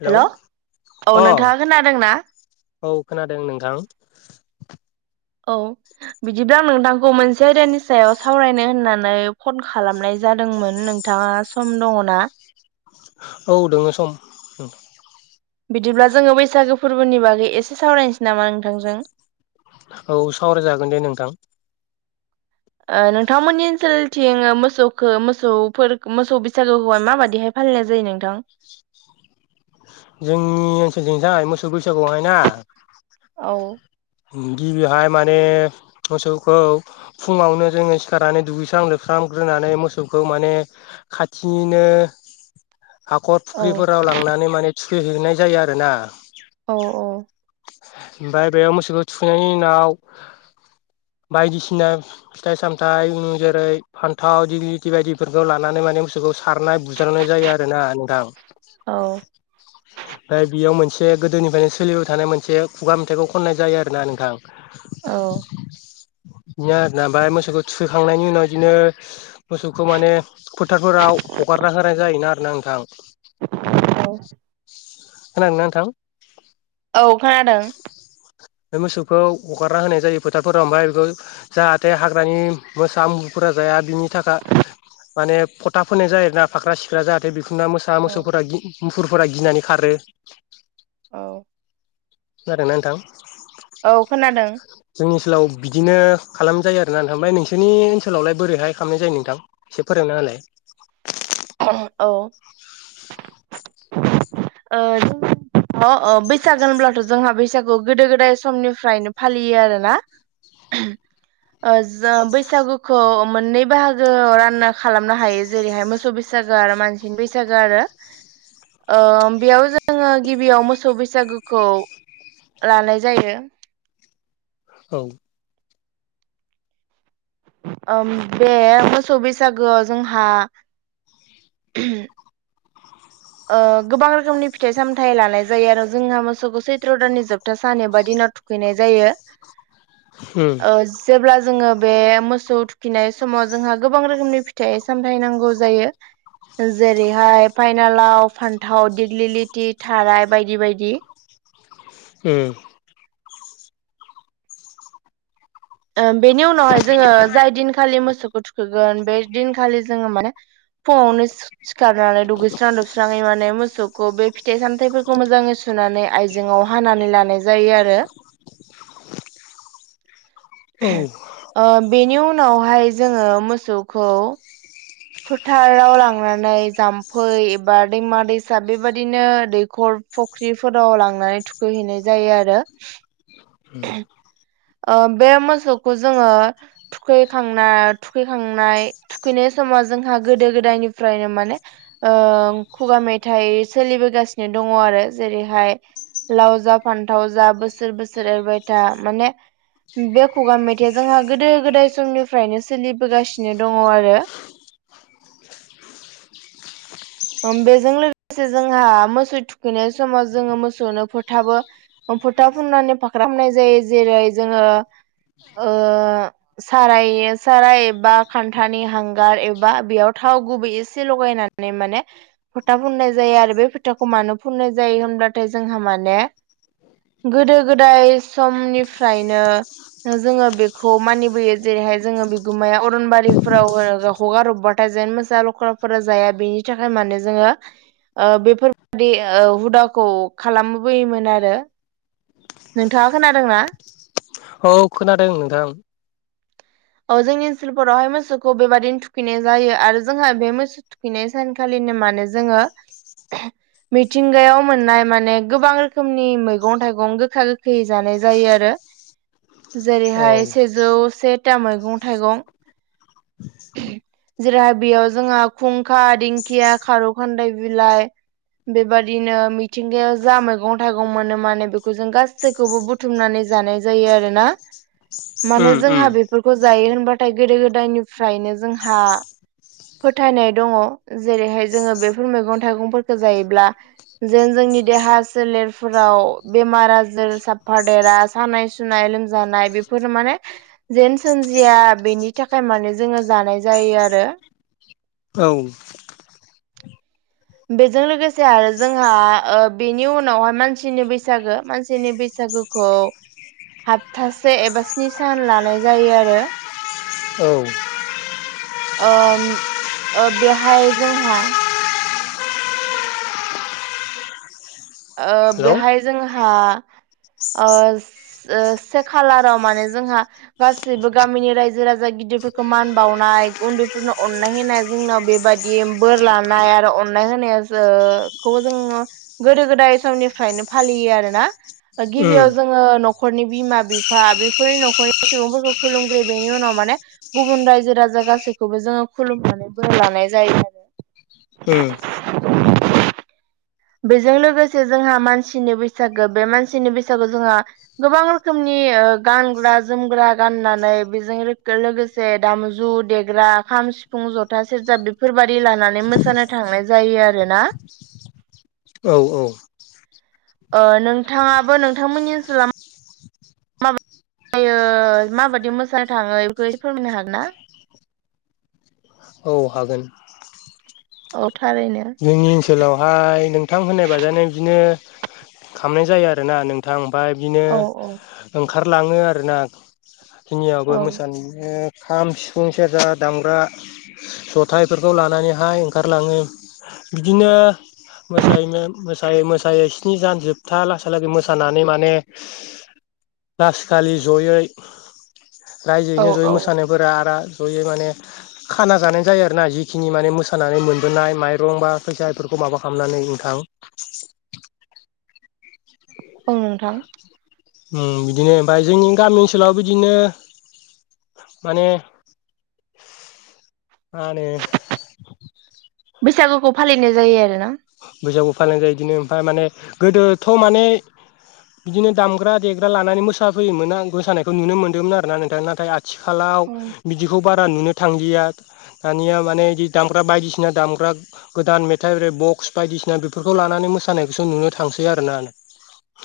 Hello hello औ अ नोंथाङा खोनादोंना? औ खोनादों नोंथां । औ बिदिब्ला आं नोंथांखौ मोनसे आयदानि सायाव सावरायनो होननानै फन खालामनाय जादोंमोन नोंथाङा सम दङ' ना? औ दोङो सम ओम । बिदिब्ला जोङो बैसागो फोरबोनि बागै एसे सावरायनोसै नामा नोंथांजों औ सावरायजागोन दे नोंथां ओ नोंथांमोननि ओनसोलथिं ओ मोसौखौ मोसौफोर मोसौ बैसागोखौहाय माबायदिहाय फालिनाय जायो नोंथां जोंनि ओनसोलजोंहाय मोसौ बैसागुआवहाय ना औ गिबिहाय माने मोसौखौ फुङावनो जोङो सिखारनानै दुगैस्रां लोबस्रां खालामामग्रोनानै मोसौखौ माने खाथिनिनो [unintelligible] हाखर औ फुख्रिफोराव लांनानै माने थुखैहैनाय जायो आरो ना औ औ ओमफ्राय बेयाव मोसौखौ थुखैनायनि उनाव बायदिसिना फिथाइ सामथाइ जेरै फान्थाव दिगलथि बायदिफोरखौ लानानै माने मोसौखौ सारनाय बुजारनाय जायो आरो ना नोंथां औ ओमफ्राय बेयाव मोनसे बे गोदोनिफ्रायनो सोलिबाय थानाय मोनसे खुगा मेथाइखौ खननाय जायो आरोना नोंथां औ बिदिनो आरा ओमफ्राय मोसौखौ थुोखांनायनि उनाव बिदिनो मोसौखौ माने फोथारफोराव हगारना होनाय जायोना आरो ना नोंथां औ खोनादोंना नोंथां अ खोनादों मोसौखौ हगारना होनाय जायो फोथारफोराव ओमफ्राय बेखौ जाहाथे हाग्रानि मोसा मुफोरखौ जाया बिनि थाखाय माने फथा फोनाय जायोोना फाख्रा सिख्रा जाहाथे मोसा औ मोसौफोरा मुफुरफोरा गिनानै खारो औ जादोंना नोंथां औ खोनादों जोंनि ओनसोलाव बिदिनो खालाम जायो आरोना नोंथां ओमफ्राय नोंसोरनि ओनसोलावलाय बोरैहाय खालामनाय जायो नोंथां एसे फोरोंनाहोलाय औ ओ जों अ अ बैसागु होनब्लाथ' जोंहा बैसागु गोदो गोदाय समनिफ्रायनो फालियो आरोना [unintelligible] ओ जों बैसागुखौ मोननै बाहागोआव रानना खालामनो हायो जेरैहाय मोसौ बैसागो आरो मानसिनि बैसागो आरो बेयाव जोङो गिबियाव मोसौ बैसागोखौ लानाय जायो औ बे मोसौ बैसागोआव जोंहा [unintelligible] ओ गोबां रोखोमनि फिथाइ सामथाइ लानाय जायो आरो जोंहा मोसौखौ सैत्र' दाननि जोबथा सान एबा दिनाव थुखैनाय जायो [unintelligible] उम ओ जेब्ला जोङो बे मोसौ थुखिनाय समाव जोंहा गोबां रोखोमनि फिथाइ सामथाय नांगौ जायो जेरैहाय फाइन बिना लाव फान्थाव दिग्लिलिथि थाराय बायदि बायदि ओ ओ बेनि उनावहाय जोङो जाय दिनखालि मोसौखौ थुखोगोन बे दिनखालि जोङो माने फुंआवनो सिखारनानै दुगै स्रां लोबस्राङै माने मोसौखौ बे फिथाइ सामथायाइफोरखौ मोजाङै सुनानै आइजेंआव हानानै लानाय जायो आरो [inaudible] औ बेनि उनावहाय जोङो मोसौखौ फोथाराव लांनानै जाम्फै एबा दैमा दैसा बेबायदिनो दैखर फुख्रिफोराव लांनानै थुखैहैनाय जायो आरो। उम। ओ बे मोसौखौ जोङो थुखैखांना थुखैखांनाय थुखैनाय समाव जोंहा गोदो गोदायनिफ्रायनो माने ओ खुगा मेथाइ सोलिबोगासिनो दं दङ आरो जेरैहाय लाव जा फान्थाव जा बोसोर बोसोर एरबाय था माने बे खुगा मेथाइया जोंहा गोदो गोदाय समनिफ्रायनो सोलिबोगासिनो दङ आरो [inaudible] [inaudible] बेजों लोगोसे जोंहा मोसौ थुखैनाय समाव जोङो मोसौनो फोथाबो फुथा फुननानै फाख्रामनाय जायो जेरै जोङो ओ साराइ साराय एबा खान्थानि हांगार एबा बेयाव थाव थाव गुबै एसे लगायनानै माने फोथा फुननाय जायो आरो बे फोथाखौ मानो फुननाय जायो होनब्लाथाय जोंहा माने गोदो गोदाय समनिफ्रायनो जोङो बेखौ मानिबोयो जेरैहाय जोङो बिगुमाया अरनबारिफोराव हगार हरबाथाय जेन मोसा लख्राफोरा जाया बेनि थाखाय माने जोङो ओ बेफोरबादि हुदाखौ खालामबोयोमोन आरो। नोंथाङा खोनादोंना औ खोनादों नोंथां। औ जोंनि ओनसोलफोरावहाय मोसौखौ बेबादिनो थुखैनाय जायो आरो जोंहा बे मोसौ थुखैनाय सानखालि बिदिनो माने जोङो। मिथिंगायाव मोननाय माने गोबां रोखोमनि मैगं थाइगं गोखा गोखै जानाय जायो आरो। औ जेरैहाय सेजौ सेथा मैगं थाइगं। जेराव बेयाव जोंहा खुंखा दिंखिया खारौ खान्दाय बिलाइ। बेबादिनो मिथिंगायाव जा मैगं थाइगं मोनो माने बेखौ जों गासैखौबो बुथुमनानै। जानाय जायो आरोना मानो उम उम जोंहा बेफोरखौ जायो होनबाथाय गोदो गोदायनि। फ्रायनो जोंहा। फोथायनाय दङ जेरैहाय जोङो बेफोर मैगं थाइगंफोरखौ जायोब्ला जेन जों। जोंनि देहा सोलेरफोराव बेमार आजार साफादेरा सानाय सुनाय लोमजानाय। बेफोर माने जेन सोमिया बेनि थाखाय माने। जोङो जानाय जायो आरो। औ। बेजों लोगोसे आरो जोंहा ओ बेनि उनावहाय मानसिनि बैसागो मानसिनि बैसागु। बैसागुखौ हफथासे एबा स्नि सान लानाय जायो आरो। औ। ओ बेहाय जोंहा। ओ हेलौ बेहाय जोंहा। ओ से खालाराव माने जोंहा गासैनिबो गामिनि रायजो राजा गिदिर। उन्दैफोरखौ मान बावनाय उन्दैफोरनो अननाय होनाय जोंनाव बेबायदि बोर लानाय आरो अननाय। [unintelligible] गोदो गोदाय समनिफ्रायनो फालियो आरोना उम गिबियाव जोङो न'खरनि बिमा बिफा बेफोरनि न'खरनि सुबुंफोरखौ खुलुमग्रो बेनि उनाव माने गुबुन रायजो राजा गासैखौबो जोङो खुलुमनानै ब लानाय जायो आरो। उम। [inaudible] बेजों लोगोसे जोंहा मानसिनि बैसागो बे मानसिनि बैसागु जोंहा गोबां रोखोमनि गानग्रा जोमग्रा गाननानै बेजों लोगोसे दामजु देग्रा खाम, सिफुं, जथा, सेरजा बेफोरबायदि लानानै मोसानो थांनाय जायो आरोना। [unintelligible] औ-औ। अ नोंथाङाबो नोंथांमोननि ओनसोलाव मा? आयो माबायदि मोसानो थाङो बेखौ एसे फोरमायनो हागोन ना? औ हागोन। औ थारैनो जोंनि ओनसोलावहाय नोंथां होननाय बाजानो बिदिनो। खामनाय जायो आरोना नोंथां ओमफाय बिदिनो औ ओंखा। खारलाङो आरोना जिंनियावबो औ मोसानो। खाम, सिफुं, सेरजा दामग्रा जथा इफोरखौ लानानैहाय ओंखारलाङो। बिदिनो। मोसायैनो मोसायै-मोसायै स्नि सान जोबथा लासा लागै मोसानानै माने। लासखालि ज'यै औ रायजोयैनो ज'यै औ मोसानायफोरा आरो। ज'यै माने खाना जानाय जायो आरो ना जिखिनि माने मोसानानै मोनबोनाय माइ। दंबा फैसा इफोरखौ माबा खालामनानै नोंथां। औ नोंथां। ओम बिदिनो ओमफाय जोंनि गामि ओनसोलाव बिदिनो। माने। मा होनो। बैसागुखौ फालिनाय जायो आरो ना‌। बैसागु फालिनाय जायो बिदिनो ओमफ्राय माने गोदोथ' माने। बिदिनो दामग्रा-देग्रा लानानै मोसाफैयोमोन आं मोसानायखौ नुनो मोनदोंमोन आरो ना नोंथां नाथाय आ। थिखालाव औ बिदिखौ बारा नुनो थांलिया। दानिया माने इदि दामग्रा बायदिसिना दामग्रा गोदान मेथाइ एरै बक। बायदिसिना बेफोरखौ लानानै मोसानायखौसो नुनो थांसै आरोना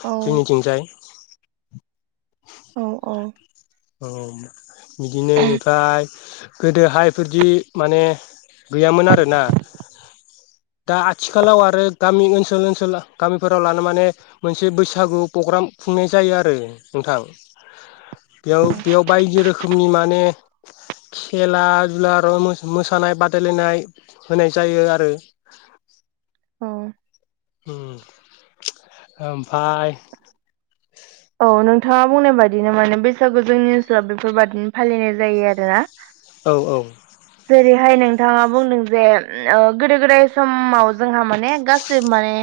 औ जोंनिथिंजाय। औ-औ। औ बिदिनो इनिफ्राय गोदोहायफोरदि माने। गैयामोन आरोना। [unintelligible] दा आथिखालाव आरो गामि, ओनसोल-ओनसोल गामिफोराव लानो माने मोनसे बैसागु पग्राम। खुंनाय जायो आरो नोंथां। [unintelligible] बेयाव-बेयाव बायदि रोखोमनि माने। खेला-दुला आर' मो-मोसानाय बादायलायनाय होनाय जायो आरो। अ। ओम ओमफाय। औ नोंथाङा बुंनाय बादिनो माने बैसागु जोंनि ओनसोलाव बेफोरबादिनो फालिनाय जायो आरो ना? औ-औ। जेरैहाय नोंथाङा बुंदों जे ओ गोदो-गोदाय समाव जोंहा माने गासिबो माने।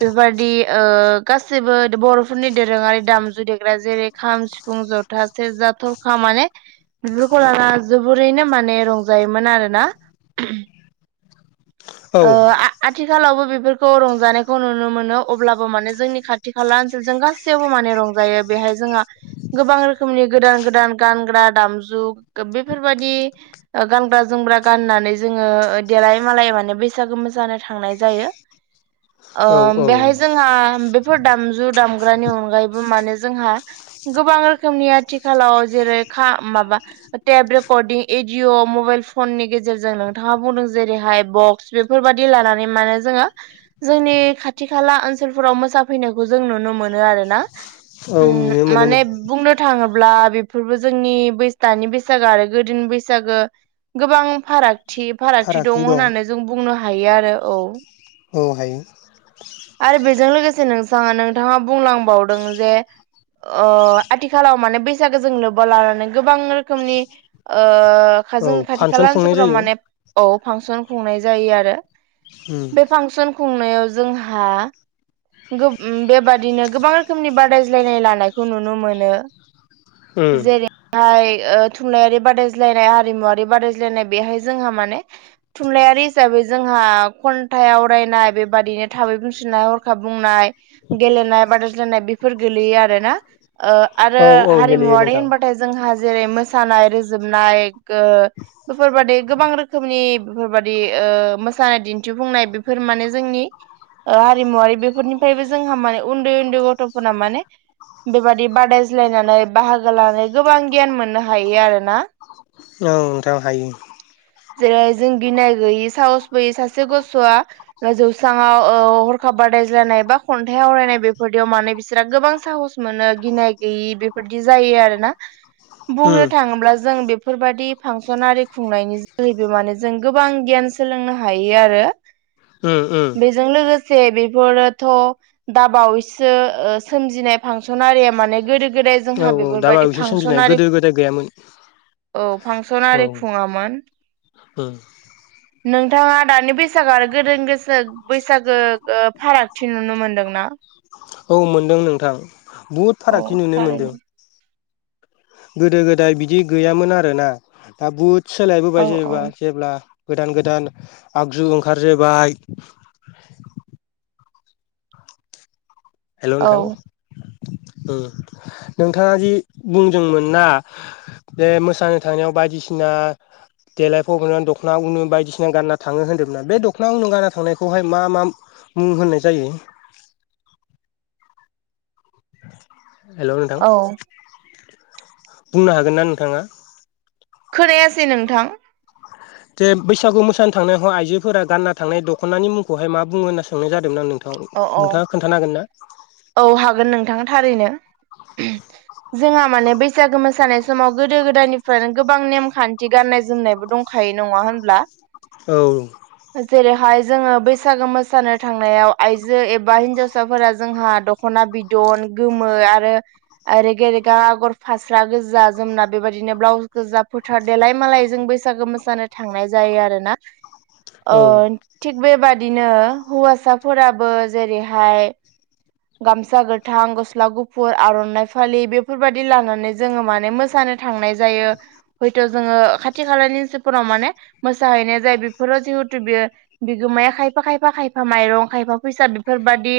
बेफोरबायदि ओ गासैबो बर'फोरनि दोरोङारि दामजु देग्रा जेरै-खाम, सिफुं। ज'था, सेरजा, थरखा माने बेफोरखौ लाना जोबोरैनो माने रंजा। जायोमोन आरोना। औ आ-आथि। आथिखालावबो बेफोरखौ रंजानायखौ नुनो मोनो अब्लाबो माने जोंनि खाथि-खाला ओनसोलजों गासैयावबो माने रं। जायो बेहाय। जोंहा गोबां रोखोमनि गोदान-गोदान गानग्रा दामजु बेफोरबायदि। ओ गानग्रा-जोमग्रा गाननानै जोङो देलाय-मालाय माने बै। बैसागो मोसानो थांनाय जायो। ओ औ औ बेहाय जोंहा बेफोर दामजु दाम। ग्रानि अनगायैबो माने जोंहा गोबां रोखोमनि आथि। आथिखालाव जेरै खा माबा टेभ रिकदीं‌ इजि भीडिअ मबाइल फननि गेजेरजों नोंथाङा बुंदों जेरैहाय बक् बेफोरबादि लानानै माने जोङो जोंनि खाथि खाला ओनसोलफोराव मोसाफैनायखौ जों नु नुनो मोनो आरो ना औ ओम नुनो मोनो नों माने बुंनो थाङोबा ब्ला बेफोरबो जोंनि बैसो दानि बैसागो आरो गोदोनि बैसागो गोबां फाराग थि फारागथि दं होननानै जों बुंनो हायो आरो औ औ हायो। आरो बेजों लोगोसे नों नोंथाङा बुंलांबावदों जे ओ आथिखालाव माने बैसागो जों लोब्बा लानानै गोबां रोखोमनि ओ औ जोंनि खाथि फांसन खाला खुंनाय ओनसोलफोराव जायो माने औ फांसन खुंनाय जायो आरो उम बे फांसन खुंनायाव जोंहा गो बेबादिनो गोबां रोखोमनि बादायज्लायनाय लानायखौ नुनो मोनो। उम जेरैहाय ओ थुनलाइारि बादाय्लायनाय हारिमुवारि बादायज्लायनाय बेहाय जोंहा माने थुनलाइयारि हिसाबै जोंहा खन्थाइ आवरायनाय बेबादिनो थाबै [unintelligible] खाब बुंनाय गेलेनाय बादायज्लायनाय बेफोर गोलैयो आरो ना। ओ आरो औ औ गेलेयो हारिमुवारि नोंथां होनबाथाय जोंहा जेरै मोसानाय रोजोबनाय ओ बेफोरबादि गोबां रोखोमनि बेफोरबादि ओ मोसानाय दिन्थिफुंनाय बेफोर माने जोंनि हारिमुवारि बेफोरनिफ्रायबो जोंहा माने उन्दै उन्दै गथ'फोरा माने बेबादि बादायज्लायनानै बाहागो लानानै गोबां गियान मोननो हायो आरोना। औ नोंथां हायो। जेरै जों गिनाय गैयि साहसबोयै सासे गथ'वआ जौस्रांवाव ओ हरखाब बादायज्लायनाय बा खन्थाइ आवरायनाय बेफोरदियाव माने बिसोरो गोबां साहस मोनो गिनाय गैयि बेफोरदि जायो आरोना उम बुंनो थाङोब्ला जों बेफोरबायदि फांसननि खुंनायनि बैबो माने जों गोबां गियान सोलोंनो हायो आरो उम उम बेजों लोगोसे बेफोरोथ' दाबावैसो ओ सोमजिनाय फांसन माने गोदो गोद गोदाय औ जोंहा औ दा बेफोरबायदि बावैसो सोमजिनाय फांसनारि गोदो गोदाय गैयामोन औ फांसन आरि खुङामोन। हो नोंथाङा दानि बैसागो आरो गोदो गोसो बैसागो ओ फारागथि नुनो मोनदों ना। औ मोनदों नोंथां बहुद औ फारागथि नुनो थारैनो मोन्दों। गोदो गोदाय बिदि गैयामोन आरोना दा बुद औ सोलायबोबाय औ जेबा जेब्ला गोदान गोदान आगजु ओंखारजोबाय हेल' औ नोंथां ओ नोंथाङा जि बुंदोंमोन ना बे मोसानो थांनायाव बायदिसिना देलायफबनानै दख'ना उनो बायदिसिना गानना थाङो होन्दोंमोनना बे दखना उननो गानना थांनायखौहाय मा मा मुं होननाय जायो। ंंं हेल' नोंथां औ बुंनो हागोन ना नोंथाङा। खोनायासै नोंथां? जे बैसागु मोसानो थांनायाव आइजोफोरा गानना थांनाय दख'नानि मुंखौहाय मा बुङ होनना सोंनाय जादोंमोननां नों अ औ नोंथाङा खोन्थान हांगोन ना? औ हागोन नोंथां थारैनो। जोंहा माने बैसागो मोसानाय समाव गोदो गोदायनिफ्रायनो गोबां नेमखान्थि गान गाननाय जोमनायबो दंखायो नङा होनब्ला औ जेरैहाय जोङो बैसागो मोसानो थांनायाव आइजो एबा हिन्जावसाफोरा जोंहा दख'ना बिदन गोमो आरो रे आगर फास्रा गोजा जोमना बेबायदिनो ब्लाउस गोजा फोथार देलाय मालाय जों बैसागो मोसानाय थांनाय जायो आरोना? औ थिग बेबादिनो हौवासाफोराबो जेरैहाय गामसा गोथां गस्ला गुफुर आर'नाइ फालि बेफोरबायदि लानानै जोङो माने मोसानो थांनाय जायो हयथ' जोङो खाथि खालानिफोराव माने मोसाहैनाय जायो बेफोर ज बियो बिगोमाया खायफा खायफा खायफा माइरं खायफा फैसा बेफोरबाददि